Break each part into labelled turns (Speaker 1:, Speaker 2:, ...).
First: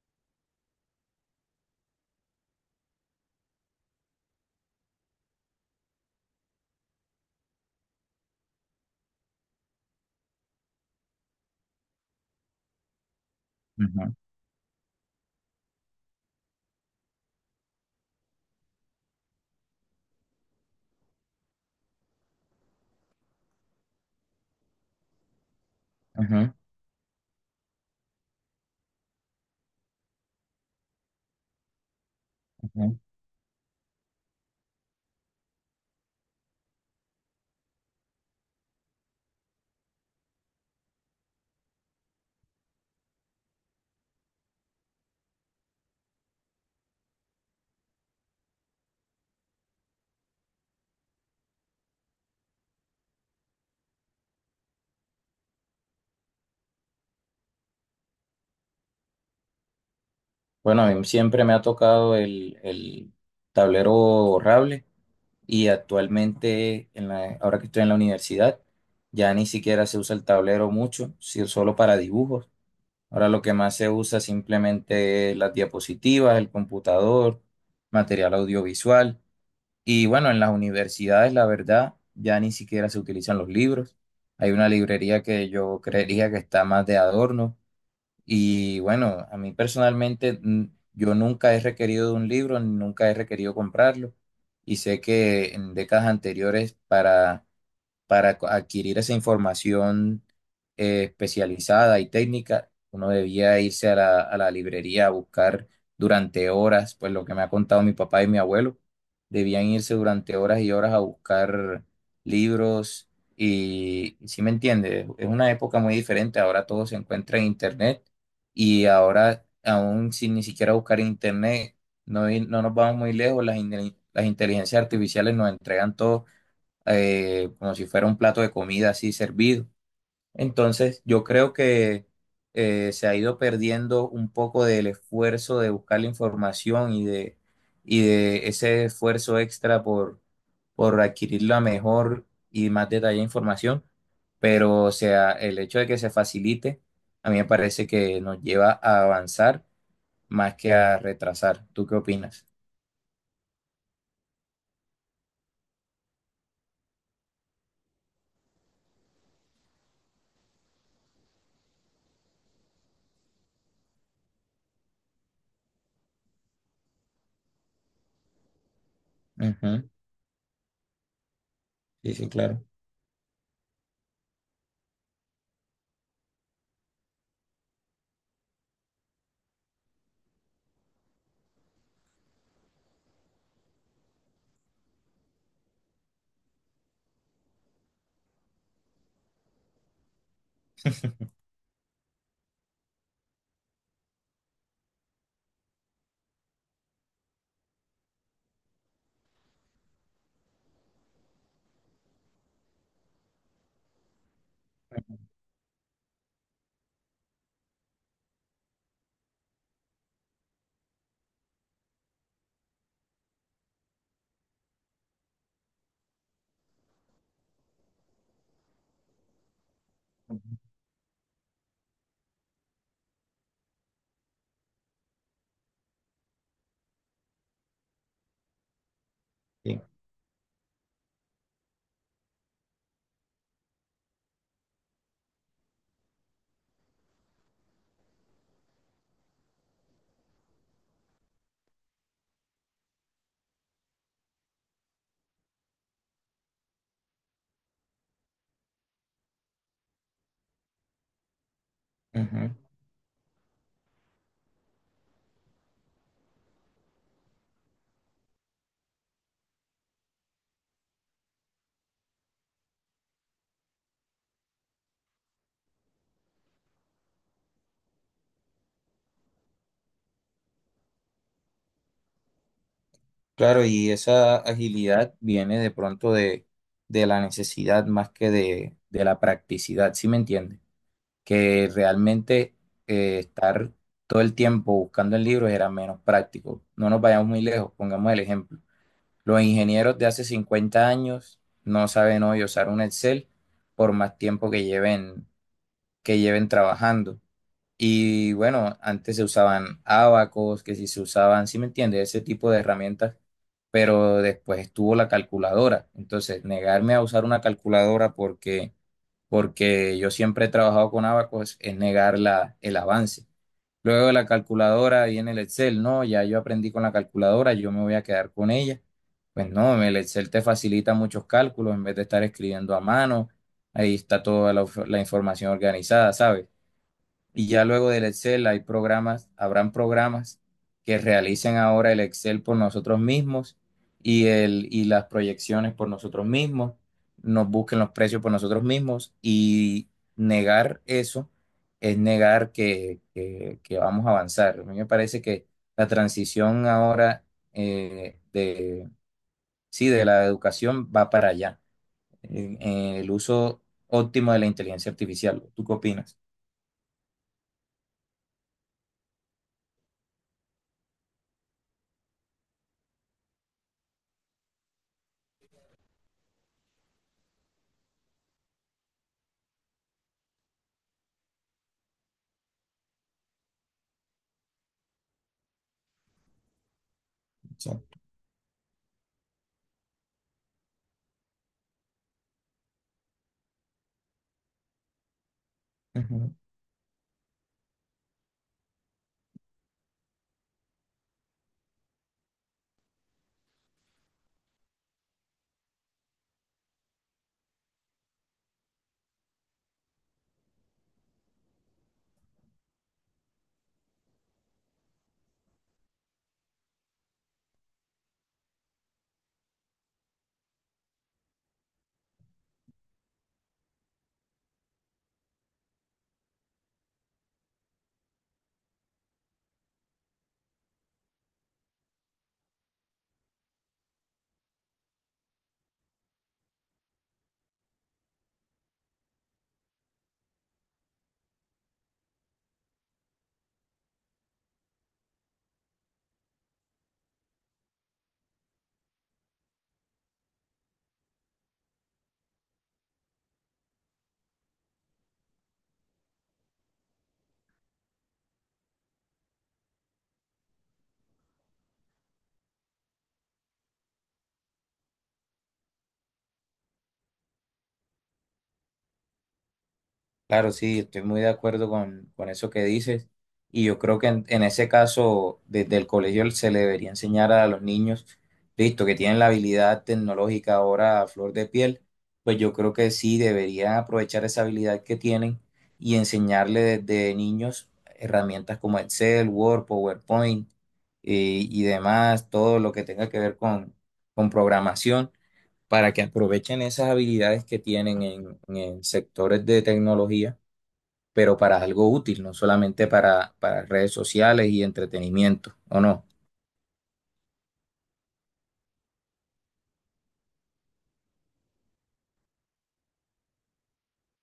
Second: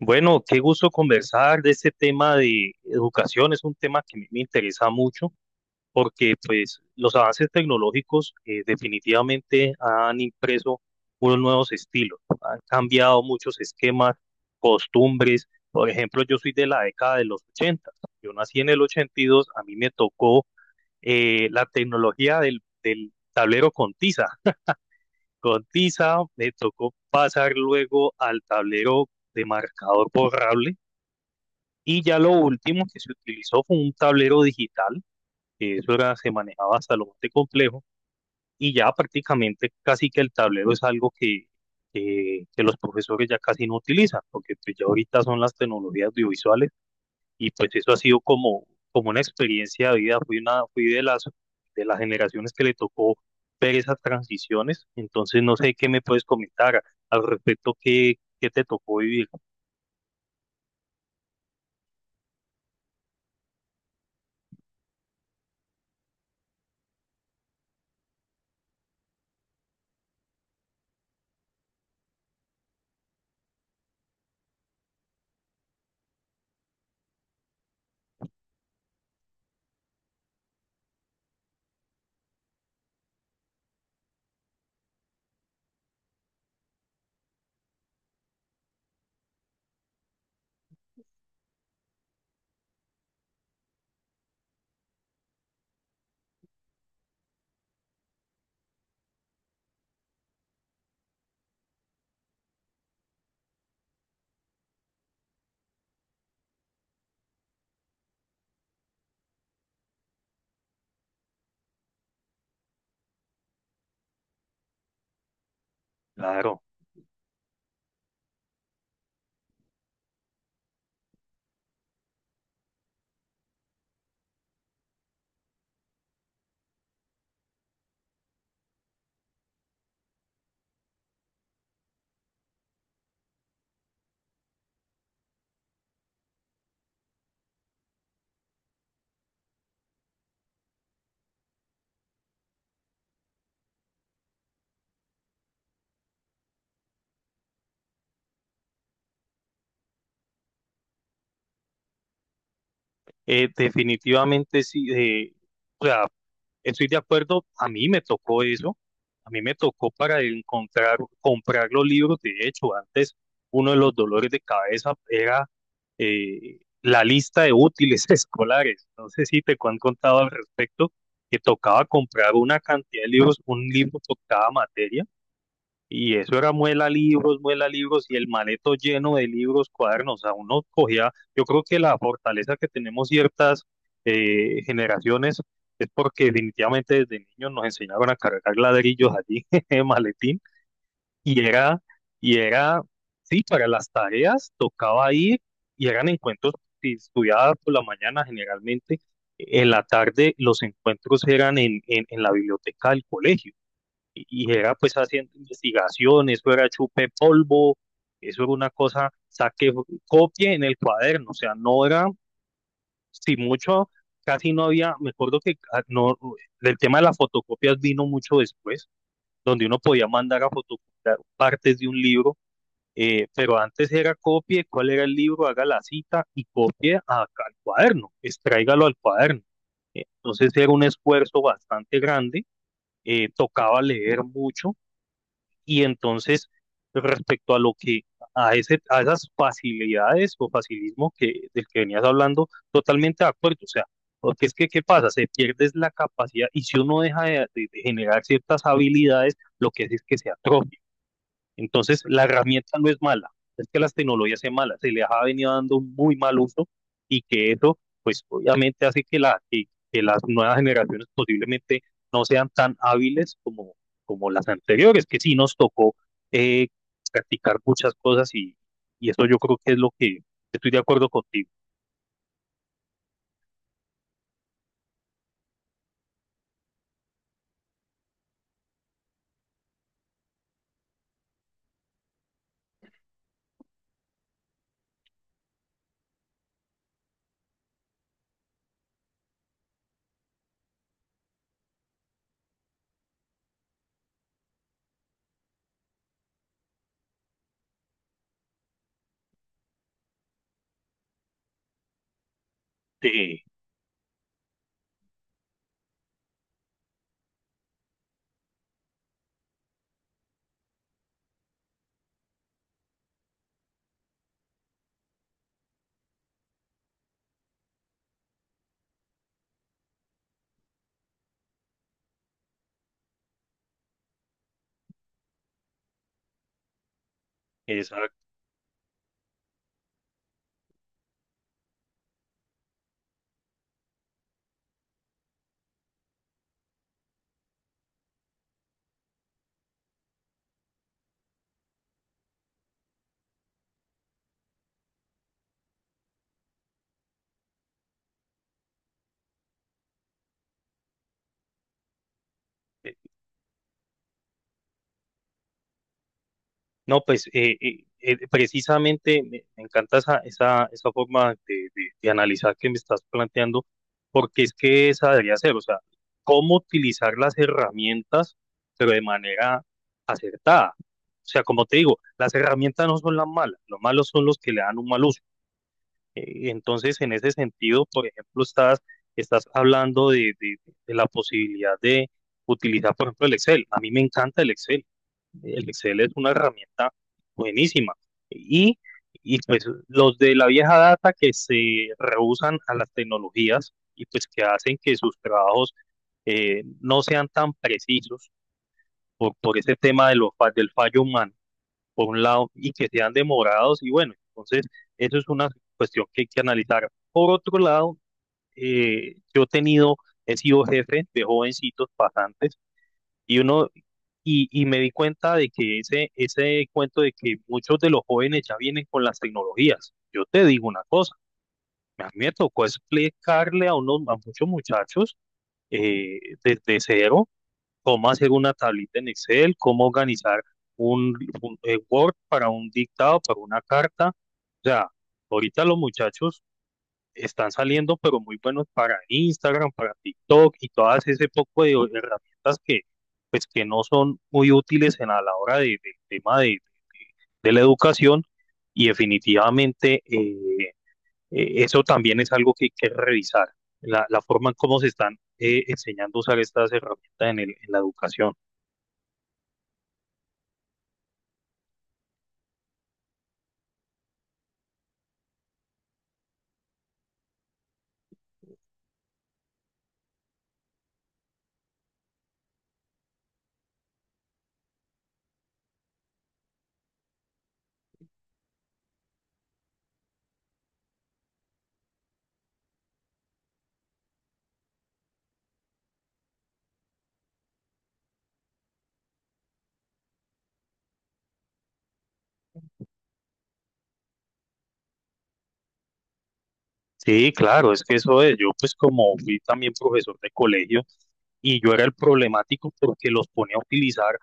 Speaker 1: Bueno, qué gusto conversar de este tema de educación. Es un tema que a mí me interesa mucho porque pues, los avances tecnológicos definitivamente han impreso unos nuevos estilos, han cambiado muchos
Speaker 2: Ujú,
Speaker 1: esquemas, costumbres. Por ejemplo, yo soy de la década de los 80. Yo nací en el 82. A mí me tocó la tecnología del tablero con tiza. Con tiza me
Speaker 2: ujú,
Speaker 1: tocó pasar luego al tablero de marcador borrable y ya lo último
Speaker 2: ujú.
Speaker 1: que se utilizó fue un tablero digital, que eso era, se manejaba hasta lo más de complejo, y ya prácticamente casi que el tablero es algo que los profesores ya casi no utilizan, porque pues ya ahorita son las tecnologías audiovisuales, y pues eso ha sido como, como una experiencia de vida, fui, una, fui de las generaciones que le tocó ver esas transiciones, entonces no sé qué me puedes comentar al respecto, qué, qué te tocó vivir.
Speaker 2: Bueno, a mí siempre me ha tocado el tablero borrable y actualmente, ahora que estoy en la universidad, ya ni siquiera se usa el tablero mucho, solo para dibujos. Ahora lo que más se usa simplemente es las diapositivas, el computador, material audiovisual. Y bueno, en las universidades, la verdad, ya ni siquiera se utilizan los libros. Hay una librería que yo creería que está más de adorno. Y bueno, a mí personalmente, yo nunca he requerido de un libro, nunca he requerido comprarlo. Y sé que en décadas anteriores para adquirir esa información especializada y técnica, uno debía irse a la librería a buscar durante horas, pues lo que me ha contado mi papá y mi abuelo, debían irse durante horas y horas a buscar libros y, si me entiende, es una época muy diferente,
Speaker 1: Claro.
Speaker 2: ahora todo se encuentra en internet. Y ahora aún sin ni siquiera buscar en internet, no, no nos vamos muy lejos, las inteligencias artificiales nos entregan todo, como si fuera un plato de comida así servido. Entonces, yo creo que se ha ido perdiendo un poco del esfuerzo de buscar la información y de ese esfuerzo extra por adquirir la mejor y más detallada información, pero o sea, el hecho de que se facilite, a mí me parece que nos lleva a avanzar más que a retrasar. ¿Tú qué opinas?
Speaker 1: Definitivamente sí, o sea, estoy de acuerdo, a mí me tocó eso, a mí me tocó para encontrar, comprar los libros, de hecho, antes uno de los dolores de cabeza era la lista de útiles escolares, no sé si te han
Speaker 2: Ujú.
Speaker 1: contado al respecto, que tocaba
Speaker 2: Sí, sí,
Speaker 1: comprar una
Speaker 2: claro.
Speaker 1: cantidad de libros, un libro por cada materia, y eso era muela libros y el maleto lleno de libros, cuadernos. A uno cogía, yo creo que la fortaleza que tenemos ciertas generaciones es porque definitivamente desde niños nos enseñaban a cargar ladrillos allí en maletín y era, y era, sí, para las tareas tocaba ir y eran encuentros, si estudiaba por la mañana generalmente, en la tarde los encuentros eran en, en la biblioteca del colegio y y era pues haciendo investigación, eso era chupe polvo, eso era una cosa, saque copie en el cuaderno, o sea, no era, si mucho, casi no había, me acuerdo que no, el tema de las fotocopias vino mucho después, donde uno podía mandar a fotocopiar partes de un libro, pero antes era copie, cuál era el libro, haga la cita y copie al cuaderno, extráigalo al cuaderno.
Speaker 2: Sí.
Speaker 1: Entonces era un esfuerzo bastante grande, tocaba leer mucho y entonces, respecto a lo que, a ese, a esas facilidades o facilismo que, del que venías hablando, totalmente de acuerdo. O sea, porque es que, ¿qué pasa? Se pierde es la capacidad y si uno deja de generar ciertas habilidades, lo que hace es que se atrofia. Entonces, la
Speaker 2: Ujú.
Speaker 1: herramienta no es mala, es que las tecnologías sean malas, se les ha venido dando un muy mal uso y que eso, pues obviamente hace que, la, que las nuevas generaciones posiblemente no sean tan hábiles como, como las anteriores, que sí nos tocó eh, practicar muchas cosas y eso yo creo que es lo que estoy de acuerdo contigo.
Speaker 2: Claro, y esa agilidad viene de pronto de la necesidad más que de la practicidad, ¿sí me entiende? Que realmente, estar todo el tiempo buscando en libros era menos práctico. No nos vayamos muy lejos, pongamos el ejemplo. Los ingenieros de hace 50 años no saben hoy usar un Excel por más tiempo que lleven trabajando. Y bueno, antes se usaban ábacos, que si se usaban, ¿sí me entiendes? Ese tipo de herramientas,
Speaker 1: De
Speaker 2: pero después estuvo la calculadora. Entonces, negarme a usar una calculadora porque, porque yo siempre he trabajado con ábacos es negar la, el avance. Luego de la calculadora y en el Excel, no, ya yo aprendí con la calculadora, yo me voy a quedar con ella. Pues no, el Excel te facilita muchos cálculos en vez de estar escribiendo a mano, ahí está toda la información organizada, ¿sabes? Y ya luego
Speaker 1: esa
Speaker 2: del Excel hay programas, habrán programas que realicen ahora el Excel por nosotros mismos y, el, y las proyecciones por nosotros mismos, nos busquen los precios por nosotros mismos y negar eso es negar que, que vamos a avanzar. A mí me parece que la transición ahora, eh, de, sí, de la educación va para allá, en el uso óptimo de la inteligencia artificial. ¿Tú qué opinas?
Speaker 1: no, pues precisamente me encanta esa, esa, esa forma de, de analizar que me estás planteando, porque es que esa debería ser, o sea, cómo utilizar las herramientas, pero de manera acertada. O sea, como te digo, las herramientas no son las malas, los malos son los que le dan un mal uso. Entonces, en ese sentido,
Speaker 2: Exacto.
Speaker 1: por ejemplo, estás, estás hablando de la posibilidad de utilizar, por ejemplo, el Excel. A mí me encanta el Excel. El Excel es una
Speaker 2: Ujú.
Speaker 1: herramienta buenísima. Y, y pues los de la vieja data que se rehusan a las tecnologías y pues que hacen que sus trabajos no sean tan precisos por ese tema de los, del fallo humano, por un lado, y que sean demorados. Y bueno, entonces eso es una cuestión que hay que analizar. Por otro lado, yo he tenido, he sido jefe de jovencitos pasantes y uno y me di cuenta de que ese cuento de que muchos de los jóvenes ya vienen con las tecnologías. Yo te digo una cosa, a mí me tocó explicarle a, unos, a muchos muchachos eh, desde cero cómo hacer una tablita en Excel, cómo organizar un, un, Word para un dictado, para una carta. O sea, ahorita los muchachos están saliendo, pero muy buenos para Instagram, para TikTok y todas ese poco de herramientas que, pues, que no son muy útiles en, a la hora del tema de la educación y definitivamente eso también es algo que hay que revisar, la forma en cómo se están enseñando a usar estas herramientas en, en la educación.
Speaker 2: Claro, sí, estoy muy de acuerdo con eso que dices. Y yo creo que en ese caso, desde el colegio se le debería enseñar a los niños, listo, que tienen la habilidad tecnológica ahora a flor de piel, pues yo creo que sí deberían aprovechar esa habilidad que tienen y enseñarle desde niños herramientas como Excel, Word, PowerPoint, y demás, todo lo que tenga que ver con programación, para que aprovechen esas habilidades que tienen en sectores de tecnología pero para algo útil, no solamente para redes sociales y entretenimiento, ¿o no?
Speaker 1: Sí, claro, es que eso es, yo pues como fui también profesor de colegio y yo era el problemático porque los ponía a utilizar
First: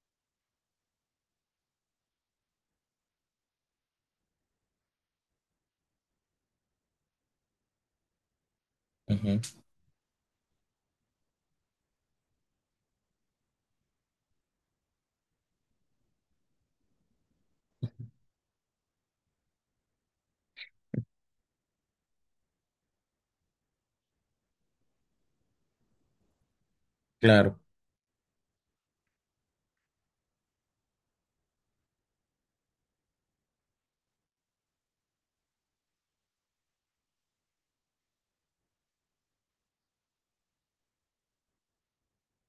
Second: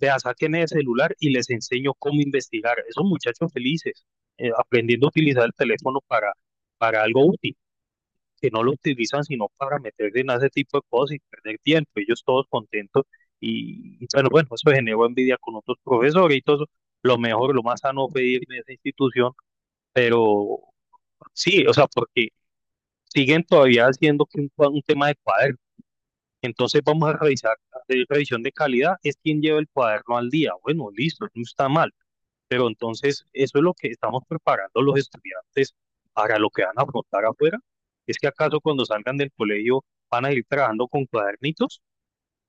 Speaker 1: vea, sáquenme el celular y les enseño cómo investigar. Esos muchachos felices, aprendiendo a utilizar el teléfono para algo útil, que no lo utilizan
Speaker 2: Ujú,
Speaker 1: sino para meterse en ese tipo de cosas y perder tiempo. Ellos todos contentos y bueno, bueno, eso generó envidia con otros profesores y todo. Eso. Lo mejor, lo más sano fue ir de esa institución, pero sí, o sea, porque siguen todavía haciendo que un, un tema de cuaderno. Entonces vamos a revisar,
Speaker 2: claro,
Speaker 1: hacer revisión de calidad, es quien lleva el cuaderno al día. Bueno, listo, no está mal, pero entonces, eso es lo que estamos preparando los estudiantes para lo que van a afrontar afuera. ¿Es que acaso cuando salgan del colegio van a ir trabajando con cuadernitos?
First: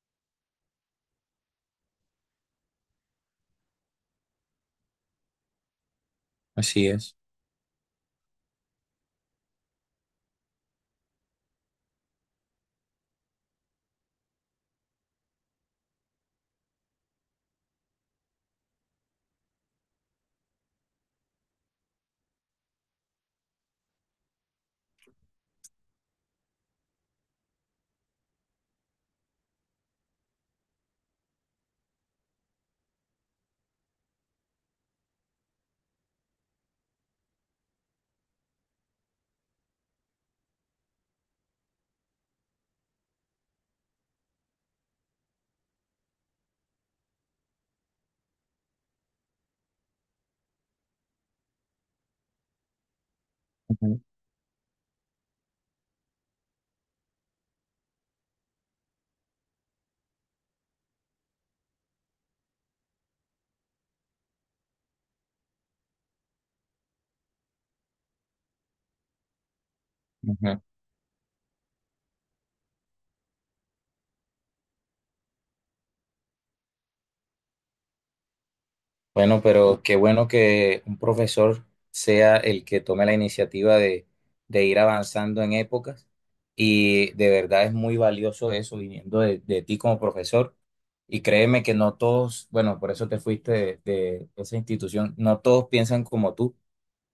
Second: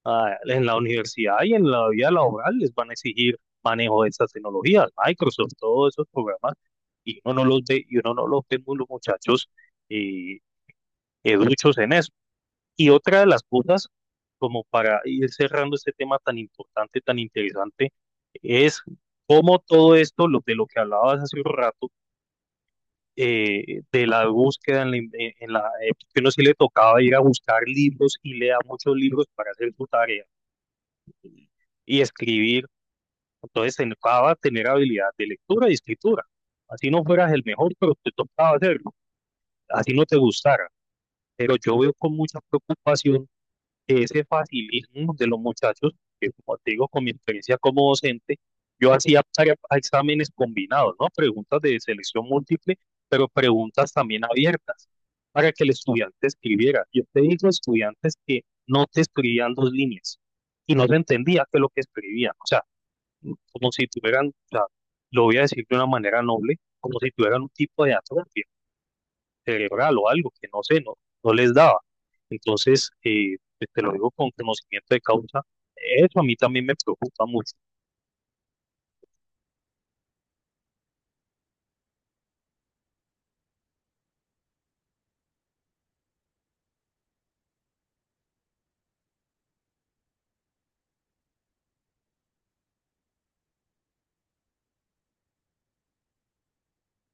Speaker 1: Ah, en la universidad y en la vida laboral les van a exigir manejo de esas tecnologías, Microsoft, todos esos programas,
Speaker 2: así es.
Speaker 1: y uno no los ve, y uno no los ve muy los muchachos eh, educhos en eso. Y otra de las cosas, como para ir cerrando este tema tan importante, tan interesante, es cómo todo esto, lo, de lo que hablabas hace un rato, de la búsqueda, en la, en que uno sí le tocaba ir a buscar libros y lea muchos libros para hacer su tarea y, y escribir. Entonces, te tocaba tener habilidad de lectura y escritura. Así no fueras el mejor, pero te tocaba hacerlo, así no te gustara. Pero yo veo con mucha preocupación ese facilismo de los muchachos, que como te digo, con mi experiencia como docente, yo hacía exámenes combinados, ¿no? Preguntas de selección múltiple, pero preguntas
Speaker 2: Ujú,
Speaker 1: también abiertas para que el estudiante escribiera. Yo te digo, estudiantes que no te escribían dos líneas y no se entendía qué es lo que escribían. O sea, como si tuvieran, o sea, lo voy a decir de una manera noble, como si tuvieran un tipo de atrofia cerebral o algo que no
Speaker 2: ujú.
Speaker 1: sé, no, no les daba. Entonces, pues te lo digo con conocimiento de causa, eso a mí también me preocupa mucho.
Speaker 2: Bueno, pero qué bueno que un profesor sea el que tome la iniciativa de ir avanzando en épocas y de verdad es muy valioso eso viniendo de ti como profesor. Y créeme que no todos, bueno, por eso te fuiste de esa institución, no todos piensan como tú.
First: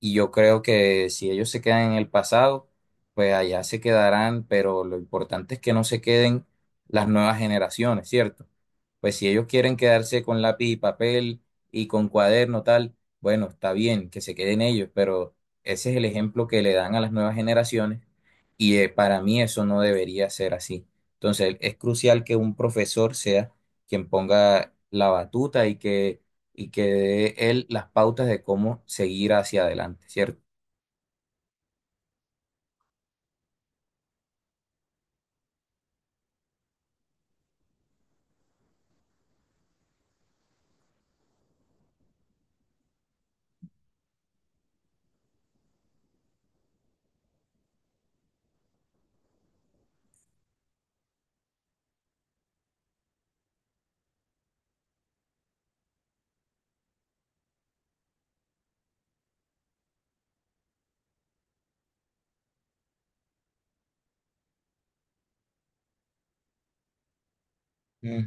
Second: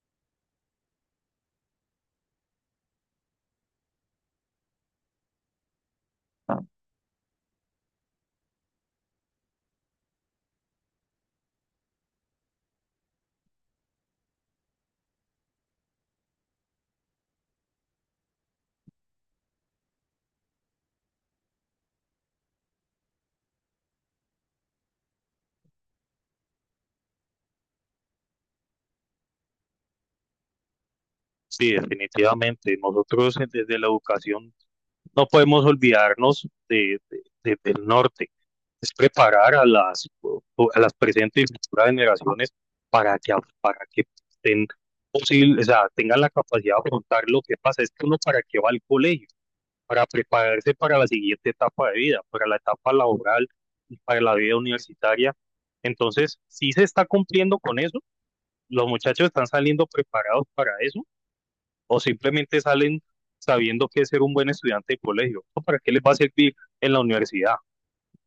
Speaker 2: Y yo creo que si ellos se quedan en el pasado, pues allá se quedarán, pero lo importante es que no se queden las nuevas generaciones, ¿cierto? Pues si ellos quieren quedarse con lápiz y papel y con cuaderno tal, bueno, está bien que se queden ellos, pero ese es el ejemplo que le dan a las nuevas generaciones y, para mí eso no debería ser así. Entonces es crucial que un profesor sea quien ponga la batuta y que dé él las pautas de cómo seguir hacia adelante, ¿cierto?
Speaker 1: Sí, definitivamente. Nosotros desde la educación no podemos olvidarnos de, del norte. Es preparar a las, o a las presentes y futuras generaciones para que, para que estén posible, o sea, tengan la capacidad de afrontar lo que pasa. Es que uno para qué va al colegio. Para prepararse para la siguiente etapa de vida, para la etapa laboral y para la vida universitaria. Entonces, ¿si se está cumpliendo con eso? ¿Los muchachos están saliendo preparados para eso? ¿O simplemente salen sabiendo que es ser un buen estudiante de colegio? ¿O para qué les va a servir en la universidad?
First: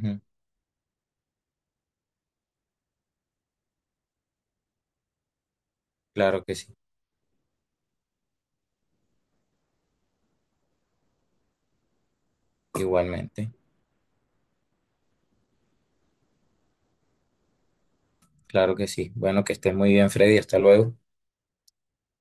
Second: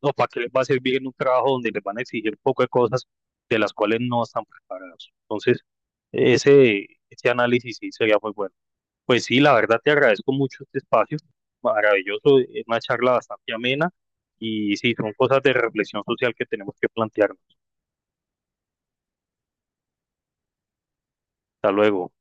Speaker 1: ¿O para qué les va a servir en un trabajo donde les van a exigir poco de cosas de las cuales no están preparados? Entonces,
Speaker 2: Claro que sí,
Speaker 1: ese análisis sí sería muy bueno. Pues sí, la verdad te agradezco mucho este espacio, maravilloso, es una charla
Speaker 2: igualmente,
Speaker 1: bastante amena y sí, son cosas de reflexión social que tenemos que plantearnos.
Speaker 2: claro que sí. Bueno, que estés muy bien, Freddy, hasta luego.
Speaker 1: Hasta luego.